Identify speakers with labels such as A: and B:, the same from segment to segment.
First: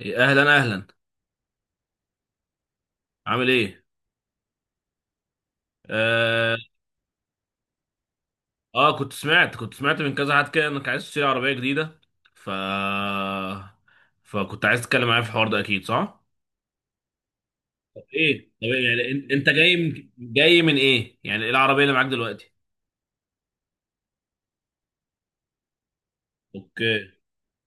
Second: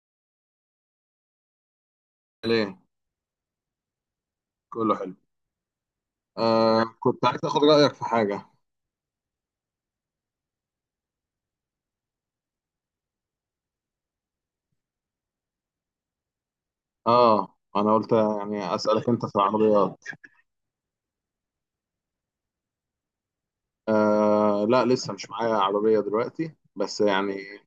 A: إيه، اهلا اهلا.
B: ليه.
A: عامل ايه؟
B: كله حلو.
A: آه,
B: آه، كنت عايز اخد رايك في حاجه.
A: اه كنت سمعت من كذا حد كده انك عايز تشتري عربيه جديده، ف فكنت عايز تتكلم معايا في الحوار ده اكيد صح.
B: اه، انا
A: طب
B: قلت
A: ايه؟ طب
B: يعني
A: إيه؟ يعني
B: اسالك انت في
A: انت
B: العربيات.
A: جاي من ايه؟ يعني ايه العربيه اللي معاك دلوقتي؟
B: آه، لا، لسه مش معايا عربيه دلوقتي
A: اوكي.
B: بس يعني.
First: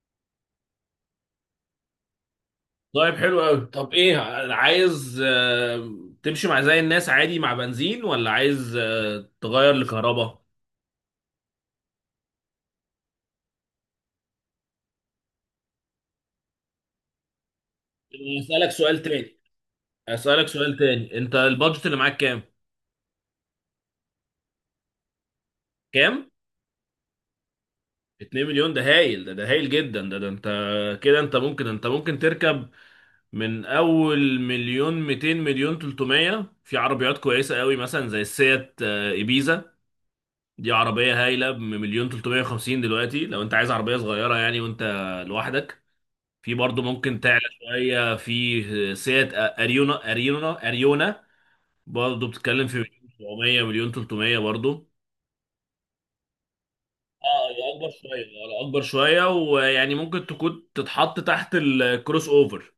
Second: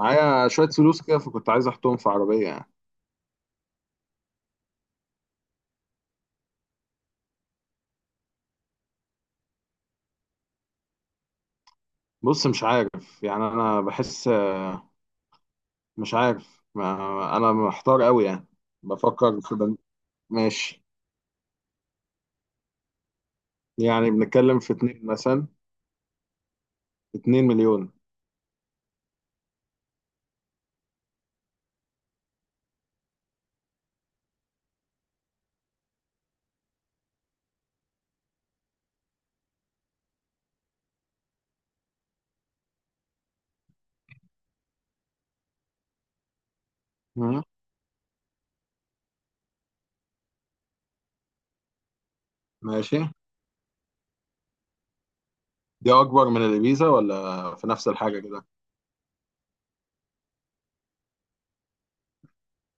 B: معايا شويه فلوس كده فكنت عايز احطهم في عربيه يعني.
A: طيب حلو قوي. طب ايه، عايز تمشي مع زي الناس عادي مع بنزين، ولا عايز تغير لكهرباء؟
B: بص، مش عارف يعني، انا بحس، مش عارف، ما انا محتار قوي يعني.
A: اسالك سؤال تاني،
B: بفكر في
A: اسالك سؤال
B: ماشي.
A: تاني، انت البادجت اللي معاك كام؟
B: يعني بنتكلم في اتنين مثلا.
A: كام؟
B: 2 مليون.
A: 2 مليون ده هايل، ده هايل جدا. ده انت ممكن تركب من اول مليون 200 مليون 300 في عربيات كويسة قوي، مثلا زي السيات، ايبيزا. دي عربية هايلة بمليون 350 دلوقتي، لو انت عايز عربية صغيرة يعني وانت لوحدك. في برضو ممكن تعلى
B: مم.
A: شوية. في سيات اريونا، برضو بتتكلم في
B: ماشي.
A: مليون 700 مليون 300 برضو.
B: دي اكبر من الابيزا
A: اه
B: ولا في
A: هو
B: نفس
A: اكبر
B: الحاجه
A: شويه،
B: كده؟
A: هو اكبر شويه، ويعني ممكن تكون تتحط تحت الكروس اوفر.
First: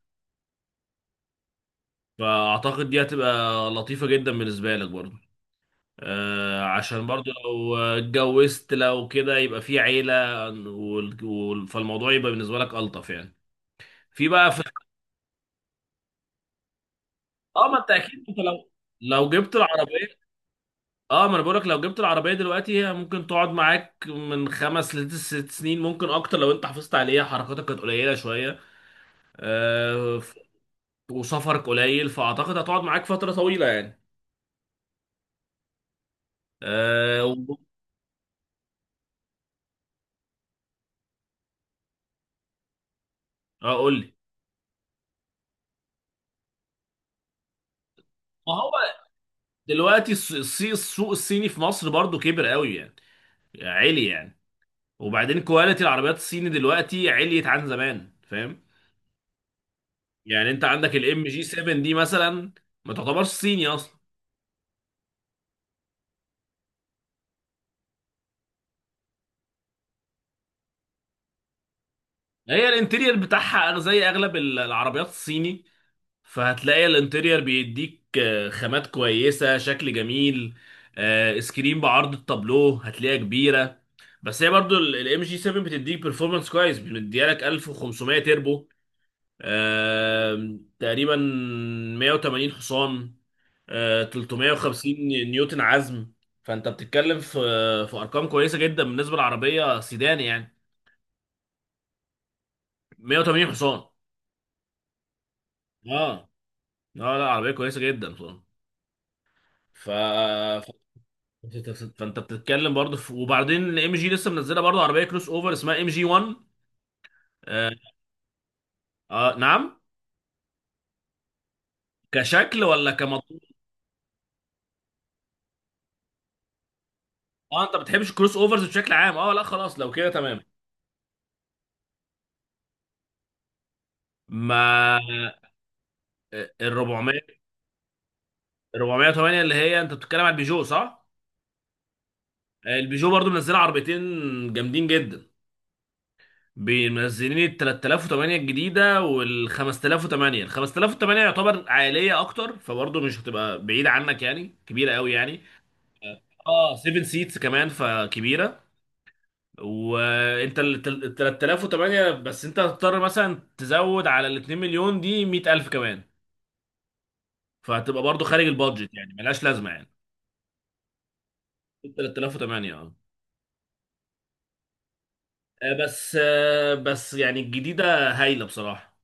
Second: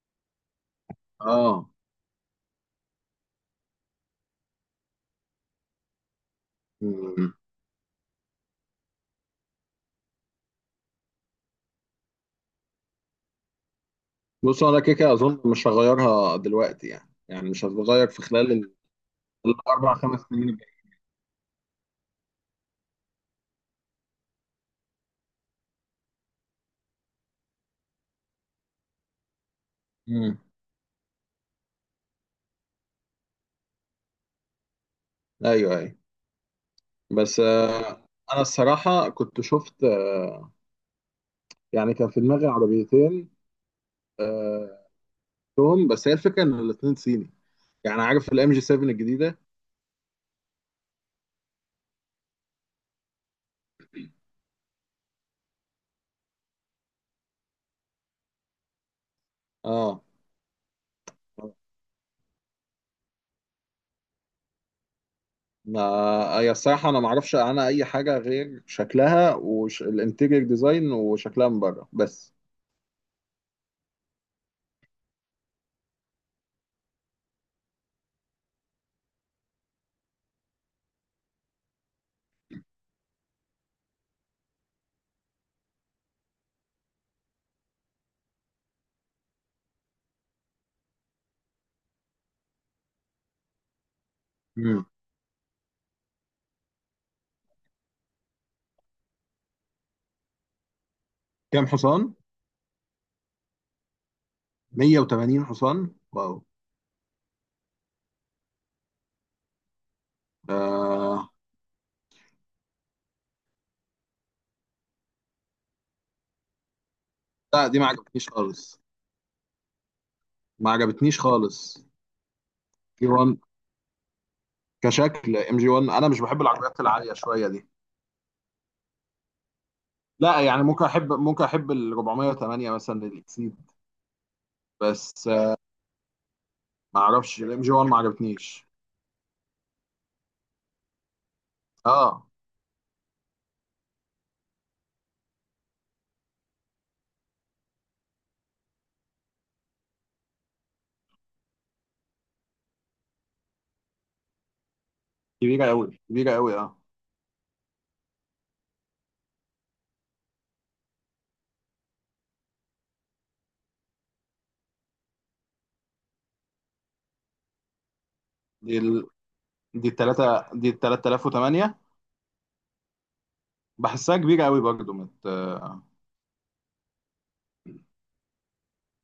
B: اه.
A: فاعتقد دي هتبقى لطيفه جدا بالنسبه لك برضو. آه، عشان برضو لو اتجوزت لو كده يبقى في عيله، فالموضوع يبقى بالنسبه لك الطف يعني. في بقى في
B: بص، انا كده كده اظن مش هغيرها دلوقتي يعني، مش
A: اه، ما انت
B: هتتغير في
A: اكيد انت
B: خلال
A: لو جبت
B: الاربع
A: العربيه،
B: خمس سنين الجايين.
A: اه ما انا بقولك لو جبت العربيه دلوقتي هي ممكن تقعد معاك من خمس لست سنين، ممكن اكتر لو انت حافظت عليها، حركاتك كانت قليله شويه، آه،
B: امم.
A: وسفرك قليل، فاعتقد هتقعد معاك فتره طويله يعني.
B: ايوه، ايوه.
A: أه
B: بس
A: و-
B: انا الصراحه كنت شفت، يعني كان في دماغي عربيتين.
A: قول لي.
B: آه، توم، بس هي الفكره ان الاثنين صيني. يعني عارف الام
A: ما
B: جي
A: هو
B: 7 الجديده.
A: دلوقتي السوق الصيني في مصر برضو كبر قوي يعني، عالي يعني. وبعدين كواليتي العربيات الصيني دلوقتي عليت عن زمان، فاهم؟
B: اه.
A: يعني انت عندك الام جي 7 دي مثلا ما تعتبرش صيني اصلا.
B: ما هي الصراحه انا ما اعرفش عنها اي حاجه غير شكلها والانتيريور ديزاين وشكلها من بره بس.
A: هي الانتيرير بتاعها زي اغلب العربيات الصيني. فهتلاقي الانتيرير بيديك خامات كويسة، شكل جميل، سكرين بعرض التابلو هتلاقيها كبيرة. بس هي برضو الام جي 7 بتديك performance كويس، بتديها لك 1500 تربو، تقريبا 180 حصان،
B: امم.
A: 350 نيوتن عزم. فانت بتتكلم في ارقام كويسة جدا بالنسبة للعربية سيدان يعني.
B: كام حصان؟
A: 180 حصان.
B: 180 حصان.
A: اه. اه
B: واو.
A: لا عربية كويسة جدا بصراحة. ف...
B: آه،
A: فانت بتتكلم برضه وبعدين ام جي لسه منزله برضه عربيه كروس اوفر اسمها ام جي 1.
B: لا،
A: آه...
B: دي ما عجبتنيش خالص.
A: اه نعم.
B: ما عجبتنيش خالص.
A: كشكل ولا
B: جي
A: كمطلوب؟
B: 1، كشكل ام جي 1 انا مش بحب العربيات العاليه شويه
A: اه
B: دي.
A: انت ما بتحبش كروس اوفرز بشكل عام، اه لا خلاص لو كده تمام.
B: لا، يعني ممكن احب ال 408 مثلا الاكسيد.
A: ما
B: بس
A: ال
B: ما
A: 400،
B: اعرفش الام جي 1 ما عجبتنيش.
A: 408 اللي هي انت بتتكلم على البيجو صح؟
B: اه،
A: البيجو برضه منزله عربيتين جامدين جدا، منزلين ال 3008 الجديده وال 5008. ال 5008 يعتبر عائليه اكتر، فبرضه مش هتبقى بعيده عنك يعني، كبيره قوي يعني.
B: كبيره قوي، كبيره قوي.
A: اه
B: اه،
A: 7 سيتس كمان فكبيره. وانت ال 3008، بس انت هتضطر مثلا تزود على ال 2 مليون دي 100,000 كمان، فهتبقى برضو خارج
B: دي ال...
A: البادجت يعني، ملهاش لازمه
B: دي
A: يعني.
B: التلاتة، دي ال 3008.
A: 3008 اه.
B: بحسها كبيره قوي برضه مت... آه،
A: بس يعني الجديده هايله بصراحه،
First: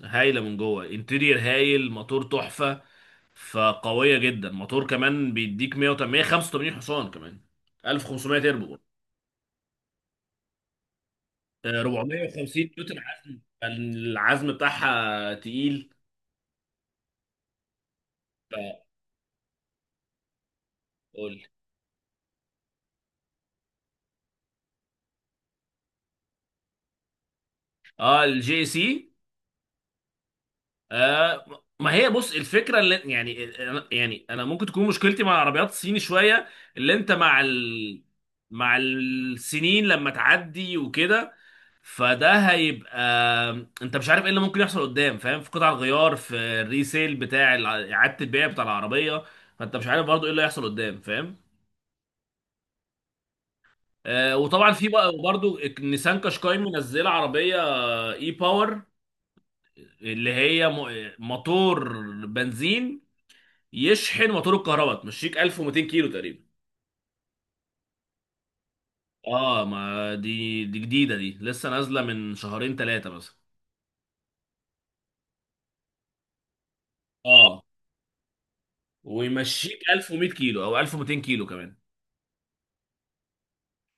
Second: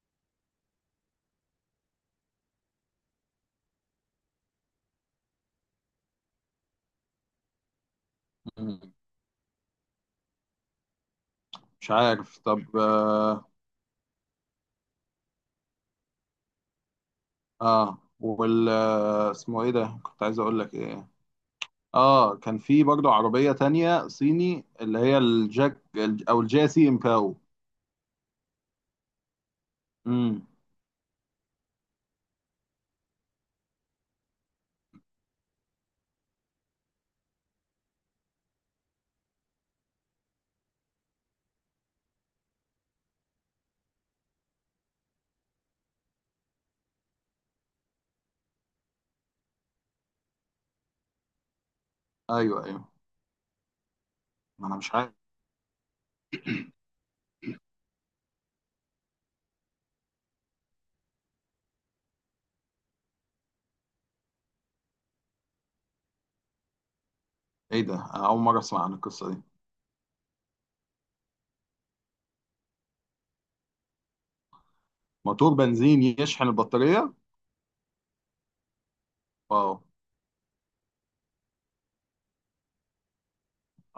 A: هايله من جوه، انتيرير هايل، موتور تحفه، فقويه جدا. موتور كمان بيديك 180 185 حصان كمان، 1500 تربو،
B: مش عارف.
A: 450
B: طب
A: نيوتن عزم،
B: اه,
A: فالعزم بتاعها تقيل.
B: آه. وال
A: لا،
B: آه، اسمه ايه ده؟ كنت عايز اقول لك ايه.
A: قول.
B: اه، كان في برضه عربية تانية صيني اللي هي الجاك او الجاسي امباو.
A: اه الجي سي.
B: امم.
A: آه ما هي بص، الفكره اللي يعني، يعني انا ممكن تكون مشكلتي مع العربيات الصيني شويه اللي انت مع السنين لما تعدي وكده، فده هيبقى انت مش عارف ايه اللي ممكن يحصل قدام فاهم، في قطع الغيار، في الريسيل بتاع اعاده البيع بتاع العربيه. فانت مش عارف برضو ايه اللي هيحصل قدام فاهم.
B: ايوه، ايوه.
A: آه،
B: ما
A: وطبعا
B: انا
A: في
B: مش
A: بقى
B: عارف.
A: برضو نيسان قشقاي منزله عربيه اي باور، اللي هي موتور بنزين يشحن موتور الكهرباء، تمشيك 1200 كيلو تقريبا.
B: ايه ده؟ انا اول مرة اسمع عن القصة دي.
A: اه ما دي، جديده، دي لسه نازله من شهرين ثلاثه مثلا.
B: موتور بنزين يشحن البطارية؟
A: اه
B: واو.
A: ويمشيك 1100 كيلو او 1200 كيلو كمان.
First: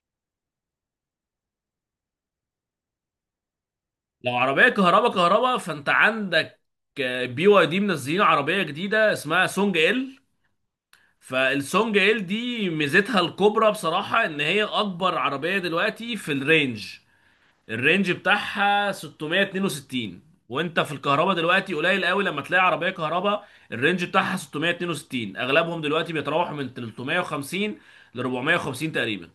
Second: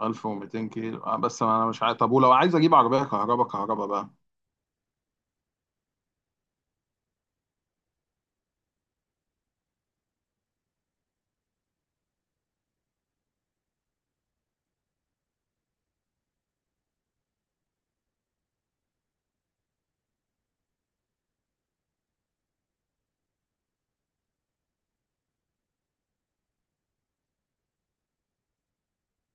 B: 1200 كيلو. بس ما انا مش عارف، طب ولو عايز اجيب عربية كهرباء كهرباء بقى؟
A: لو عربيه كهرباء كهرباء، فانت عندك بي واي دي منزلين عربيه جديده اسمها سونج ال. فالسونج ال دي ميزتها الكبرى بصراحه ان هي اكبر عربيه دلوقتي في الرينج. الرينج بتاعها 662. وانت في الكهرباء دلوقتي قليل قوي لما تلاقي عربيه كهرباء الرينج بتاعها 662. اغلبهم دلوقتي بيتراوحوا من 350 ل 450 تقريبا.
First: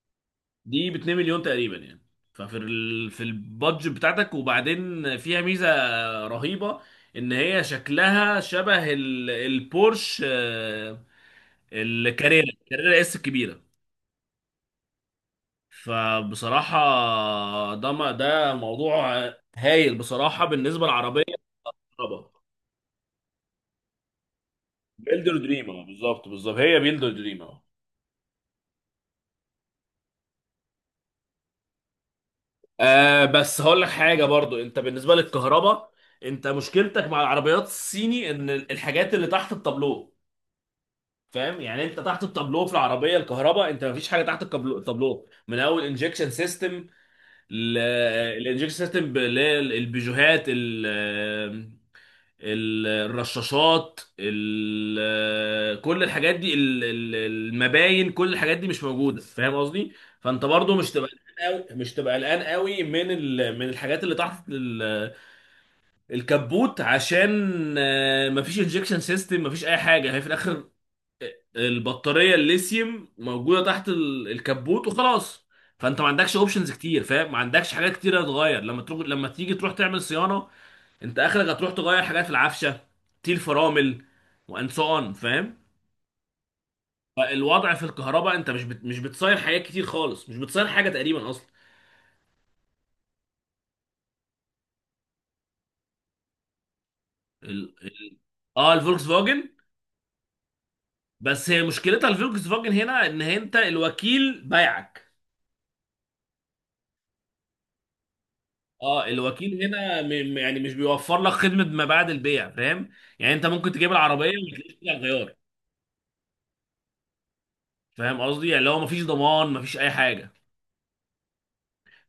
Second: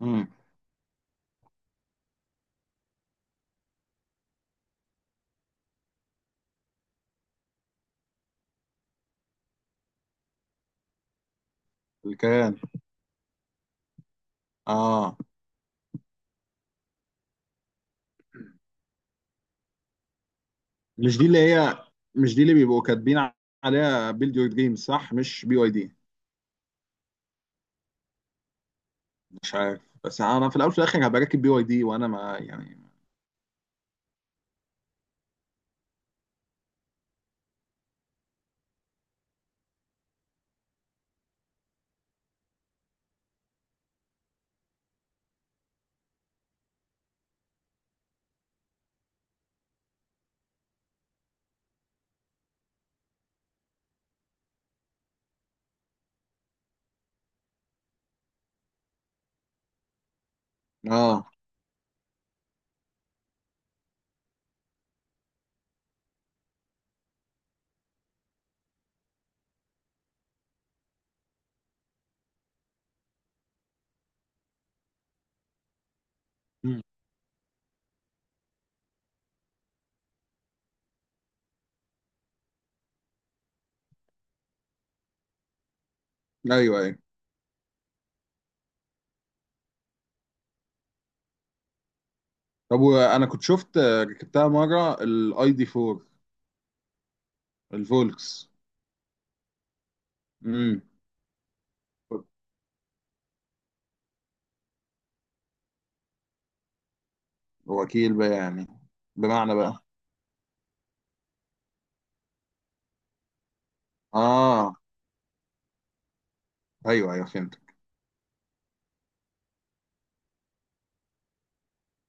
B: امم.
A: دي ب 2 مليون تقريبا يعني. ففي في البادجت بتاعتك. وبعدين فيها ميزه رهيبه ان هي شكلها شبه البورش،
B: الكيان.
A: الكاريرا اس الكبيره.
B: اه.
A: فبصراحة ده، ما ده موضوع هايل بصراحة بالنسبة
B: مش
A: للعربية.
B: دي اللي هي،
A: طبعا.
B: مش دي اللي بيبقوا كاتبين عليها بيلد يور دريم، صح؟
A: بيلدر
B: مش بي واي
A: دريم
B: دي؟
A: بالظبط، بالظبط هي بيلدر دريم.
B: مش عارف، بس انا في الاول وفي الاخر هبقى راكب بي واي دي وانا ما يعني.
A: آه بس هقول لك حاجة برضو، انت بالنسبة للكهرباء، انت مشكلتك مع العربيات الصيني ان الحاجات اللي تحت التابلو، فاهم يعني؟ انت تحت التابلو في العربية الكهرباء، انت مفيش حاجة تحت التابلو من اول انجكشن سيستم. الانجكشن سيستم اللي هي البيجوهات، الرشاشات، كل الحاجات دي، المباين، كل الحاجات دي مش موجوده، فاهم قصدي. فانت برضو مش تبقى
B: اه.
A: قلقان قوي، مش تبقى قلقان قوي من من الحاجات اللي تحت الكبوت، عشان مفيش انجكشن سيستم، مفيش اي حاجه، هي في الاخر البطاريه الليثيوم موجوده تحت الكبوت وخلاص. فانت ما عندكش اوبشنز
B: مم.
A: كتير فاهم، ما عندكش حاجات كتير هتتغير لما تروح، لما تيجي تروح تعمل صيانه. انت اخرك هتروح تغير حاجات في العفشه، تيل فرامل، وان سو اون فاهم.
B: ايوه، ايوه.
A: فالوضع في الكهرباء انت مش بتصير حاجات كتير خالص، مش بتصير حاجه تقريبا اصلا.
B: طب وانا كنت شفت، ركبتها مره الاي دي 4،
A: ال... ال-
B: الفولكس.
A: اه الفولكس فاجن.
B: امم.
A: بس هي مشكلتها الفولكس فاجن هنا، ان انت الوكيل بيعك.
B: وكيل بقى يعني؟
A: اه
B: بمعنى
A: الوكيل
B: بقى؟
A: هنا يعني مش بيوفر لك خدمه ما بعد البيع فاهم. يعني انت ممكن تجيب العربيه وما
B: اه.
A: تلاقيش فيها غيار.
B: ايوه، ايوه، فهمت.
A: فاهم قصدي؟ يعني لو مفيش ضمان مفيش اي حاجه.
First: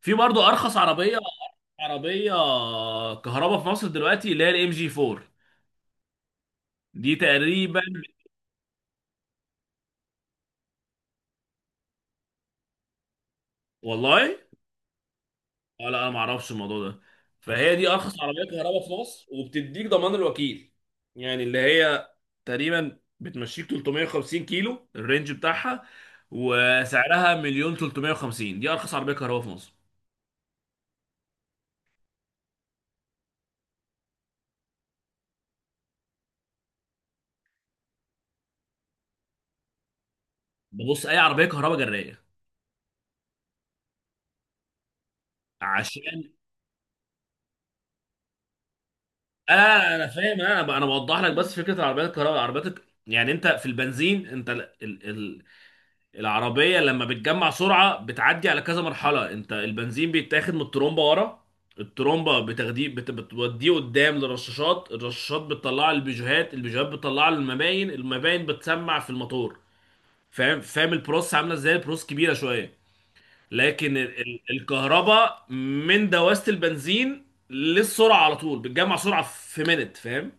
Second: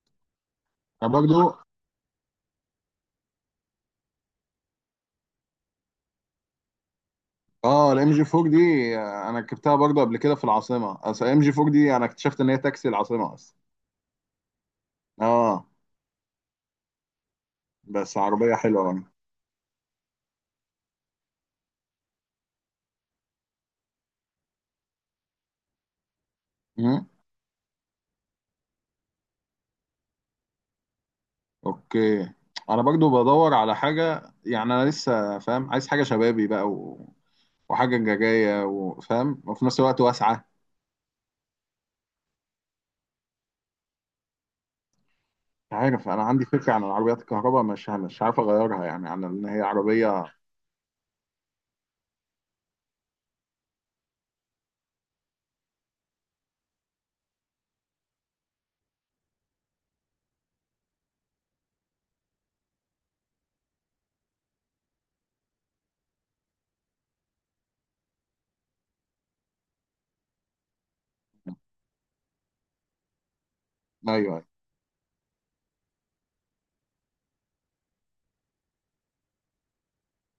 A: في برضه ارخص
B: انا
A: عربيه،
B: برضو.
A: عربيه كهرباء في مصر دلوقتي اللي هي الام جي 4، دي تقريبا.
B: اه، الام جي 4 دي، انا ركبتها برضو قبل كده في العاصمه. اصل الام جي 4 دي انا اكتشفت ان هي تاكسي العاصمه اصلا.
A: والله.
B: اه،
A: اه لا انا ما اعرفش الموضوع ده. فهي دي
B: بس
A: ارخص عربيه
B: عربيه
A: كهرباء
B: حلوه
A: في
B: برضه.
A: مصر وبتديك ضمان الوكيل يعني. اللي هي تقريبا بتمشيك 350 كيلو الرينج بتاعها،
B: مم.
A: وسعرها مليون 350. دي ارخص عربيه كهرباء في مصر.
B: اوكي. انا برضو بدور على حاجه، يعني انا لسه فاهم، عايز حاجه شبابي بقى وحاجه جايه وفاهم، وفي نفس الوقت واسعه.
A: ببص اي عربيه كهرباء جرايه،
B: عارف،
A: عشان
B: انا عندي فكره عن العربيات الكهرباء، مش عارف اغيرها يعني عن ان هي
A: انا
B: عربيه.
A: فاهم، انا بوضح لك بس. فكره العربيات الكهرباء يعني انت في البنزين انت العربية لما بتجمع سرعة بتعدي على كذا مرحلة، انت البنزين بيتاخد من الترومبة ورا، الترومبة بتاخديه، بتوديه قدام للرشاشات، الرشاشات بتطلع البيجوهات، البيجوهات بتطلع المباين، المباين بتسمع في الموتور، فاهم. فاهم البروس عاملة ازاي، البروس كبيرة شوية، لكن
B: ايوه،
A: الكهرباء من دواسة البنزين للسرعة على طول بتجمع سرعة في منت، فاهم.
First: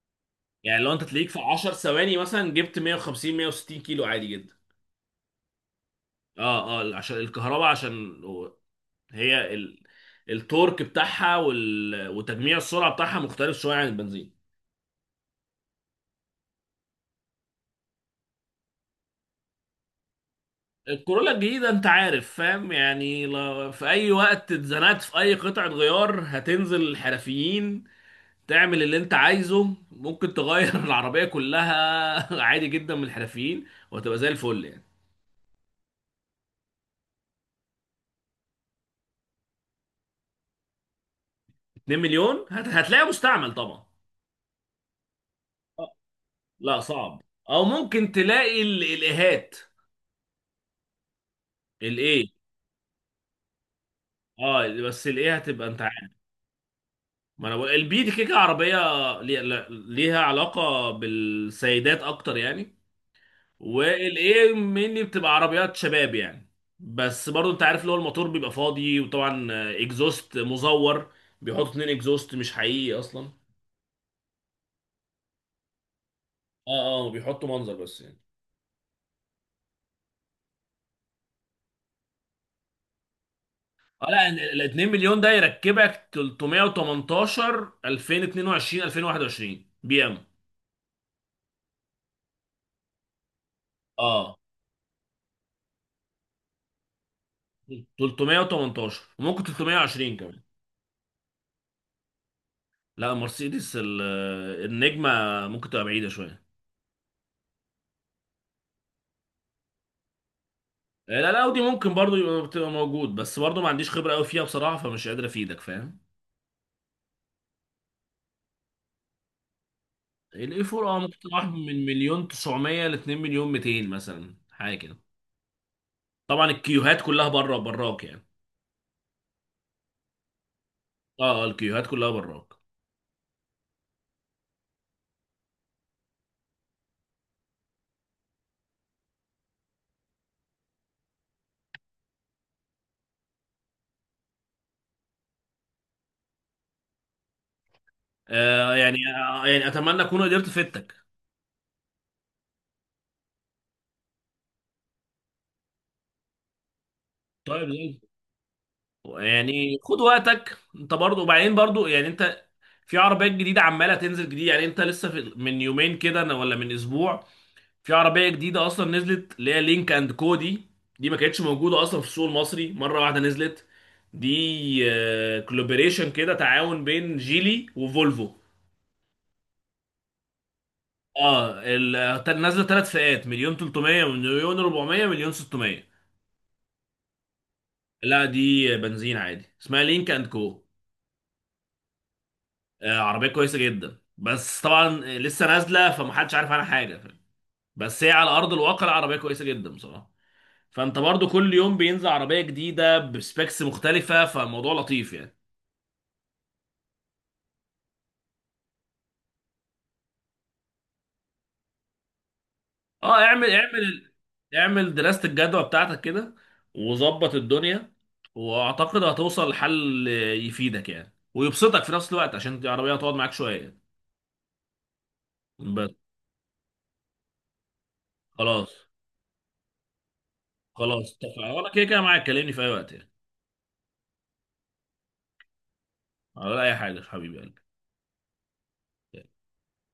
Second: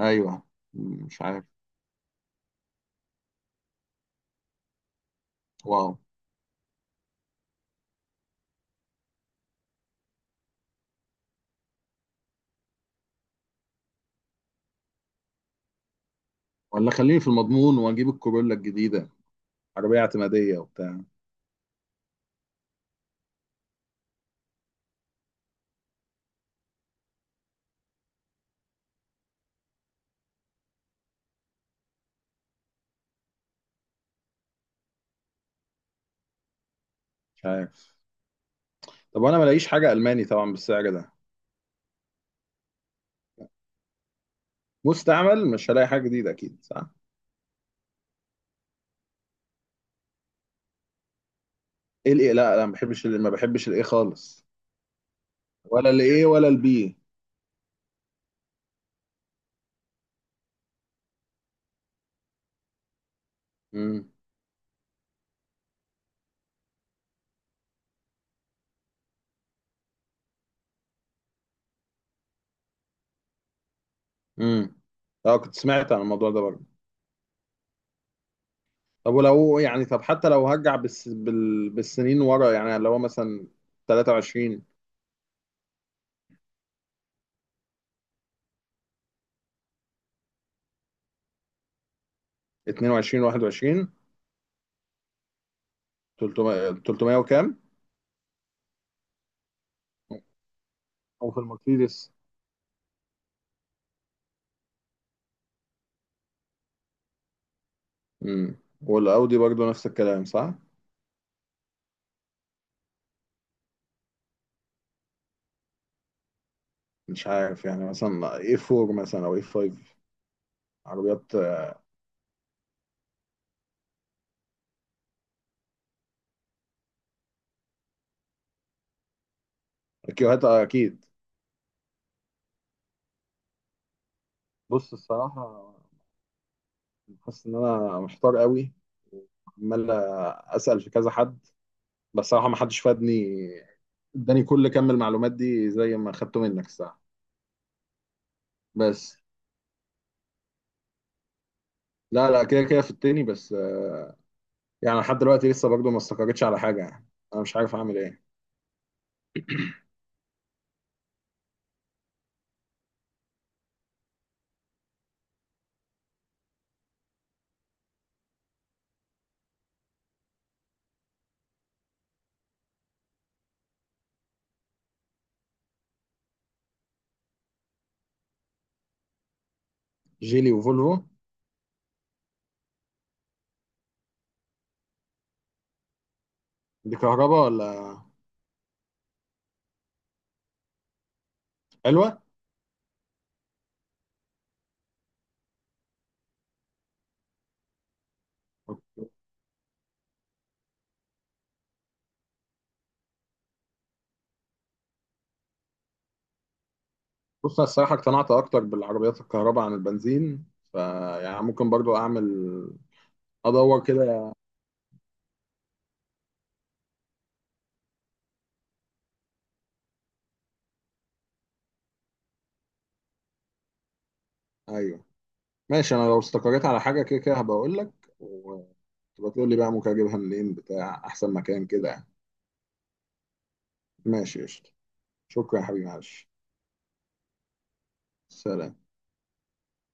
B: ايوه.
A: يعني لو انت
B: مش
A: تلاقيك في
B: عارف.
A: 10 ثواني مثلا جبت 150 160 كيلو عادي جدا.
B: واو.
A: اه اه عشان الكهرباء، عشان هي التورك بتاعها وتجميع السرعه بتاعها مختلف شويه عن البنزين.
B: ولا خليني في المضمون واجيب الكورولا الجديده، عربيه اعتماديه وبتاع.
A: الكورولا الجديدة انت عارف فاهم يعني، لو في اي وقت اتزنقت في اي قطعة غيار هتنزل الحرفيين تعمل اللي انت عايزه، ممكن تغير العربية كلها عادي جدا من الحرفيين وهتبقى زي الفل يعني.
B: مش عارف. طب وانا ما الاقيش حاجه الماني طبعا بالسعر ده؟
A: 2 مليون هتلاقيها مستعمل طبعا.
B: مستعمل، مش هلاقي
A: آه،
B: حاجه جديده، اكيد،
A: لا
B: صح؟
A: صعب. او ممكن تلاقي الاهات،
B: ايه
A: الايه.
B: الايه؟ لا، لا، ما بحبش الايه خالص.
A: اه بس الايه هتبقى انت
B: ولا
A: عارف.
B: الايه، ولا البي.
A: ما انا بقول البي دي كيكه عربيه ليها علاقه بالسيدات اكتر يعني.
B: امم.
A: والايه مني بتبقى عربيات شباب يعني. بس برضو انت عارف اللي هو الموتور بيبقى فاضي، وطبعا اكزوست مزور، بيحطوا اتنين اكزوست مش حقيقي اصلا.
B: امم. اه، كنت سمعت عن الموضوع ده برضه.
A: اه اه بيحطوا منظر بس يعني.
B: طب ولو يعني، حتى لو هرجع بالسنين ورا، يعني اللي هو مثلا
A: اه لا
B: 23،
A: 2 مليون ده يركبك 318 2022 2021 بي ام،
B: 22، 21.
A: اه
B: 300، 300 وكام؟
A: 318 وممكن 320 كمان.
B: او في المرسيدس.
A: لا مرسيدس النجمة ممكن تبقى بعيدة شوية.
B: امم. والاودي برضه نفس الكلام، صح؟
A: لا لا، اودي ممكن برضو يبقى، بتبقى موجود، بس برضو ما عنديش خبرة قوي فيها بصراحة فمش قادر افيدك فاهم.
B: مش عارف، يعني مثلا اي 4 مثلا او اي 5.
A: الاي 4 اه ممكن
B: عربيات.
A: تروح من مليون 900 ل 2 مليون 200 مثلا حاجة كده. طبعا الكيوهات كلها بره براك يعني.
B: كيوهات اكيد.
A: اه الكيوهات كلها براك.
B: بص، الصراحه حاسس ان انا محتار قوي. عمال اسال في كذا حد، بس صراحه ما حدش فادني، اداني كل كم المعلومات دي زي ما خدته منك الصراحه.
A: آه يعني،
B: بس.
A: آه يعني اتمنى اكون قدرت افيدتك.
B: لا، لا، كده كده في التاني، بس يعني لحد دلوقتي لسه برضه ما استقرتش على حاجة يعني. أنا مش
A: طيب
B: عارف
A: زي
B: أعمل
A: الفل.
B: إيه؟
A: يعني خد وقتك انت برضو، وبعدين برضو يعني انت في عربيات جديدة عمالة تنزل جديد يعني، انت لسه في من يومين كده، ولا من اسبوع، في عربيه جديده اصلا نزلت اللي هي لينك اند كو دي. دي ما كانتش موجوده اصلا في السوق المصري، مره واحده نزلت دي. كولابوريشن كده، تعاون بين جيلي وفولفو.
B: جيلي وفولفو.
A: اه نازله ثلاث فئات: مليون 300 مليون 400 مليون 600.
B: دي كهرباء ولا؟
A: لا دي بنزين عادي اسمها لينك اند كو.
B: حلوة.
A: آه عربيه كويسه جدا، بس طبعا لسه نازله فمحدش عارف عنها حاجه، بس هي على ارض الواقع لا، عربيه كويسه جدا بصراحه. فانت برضو كل يوم بينزل عربيه جديده بسبيكس مختلفه، فالموضوع لطيف يعني.
B: بص، أنا الصراحة اقتنعت أكتر بالعربيات الكهرباء عن البنزين. فيعني ممكن برضه أعمل،
A: اه اعمل
B: أدور
A: اعمل،
B: كده.
A: اعمل دراسه الجدوى بتاعتك كده وظبط الدنيا، واعتقد هتوصل لحل يفيدك يعني ويبسطك في نفس الوقت، عشان العربيه هتقعد معاك شويه يعني.
B: أيوه.
A: بس.
B: ماشي، أنا لو استقريت على حاجة كده كده هبقى أقول لك،
A: خلاص،
B: وتبقى تقول لي بقى ممكن أجيبها منين، بتاع
A: خلاص
B: أحسن
A: اتفقنا،
B: مكان
A: وانا كده
B: كده
A: كده
B: يعني.
A: معاك، كلمني في اي وقت يعني.
B: ماشي، قشطة. شكرا يا حبيبي، معلش.
A: ولا اي حاجه يا حبيبي قلبي.
B: سلام.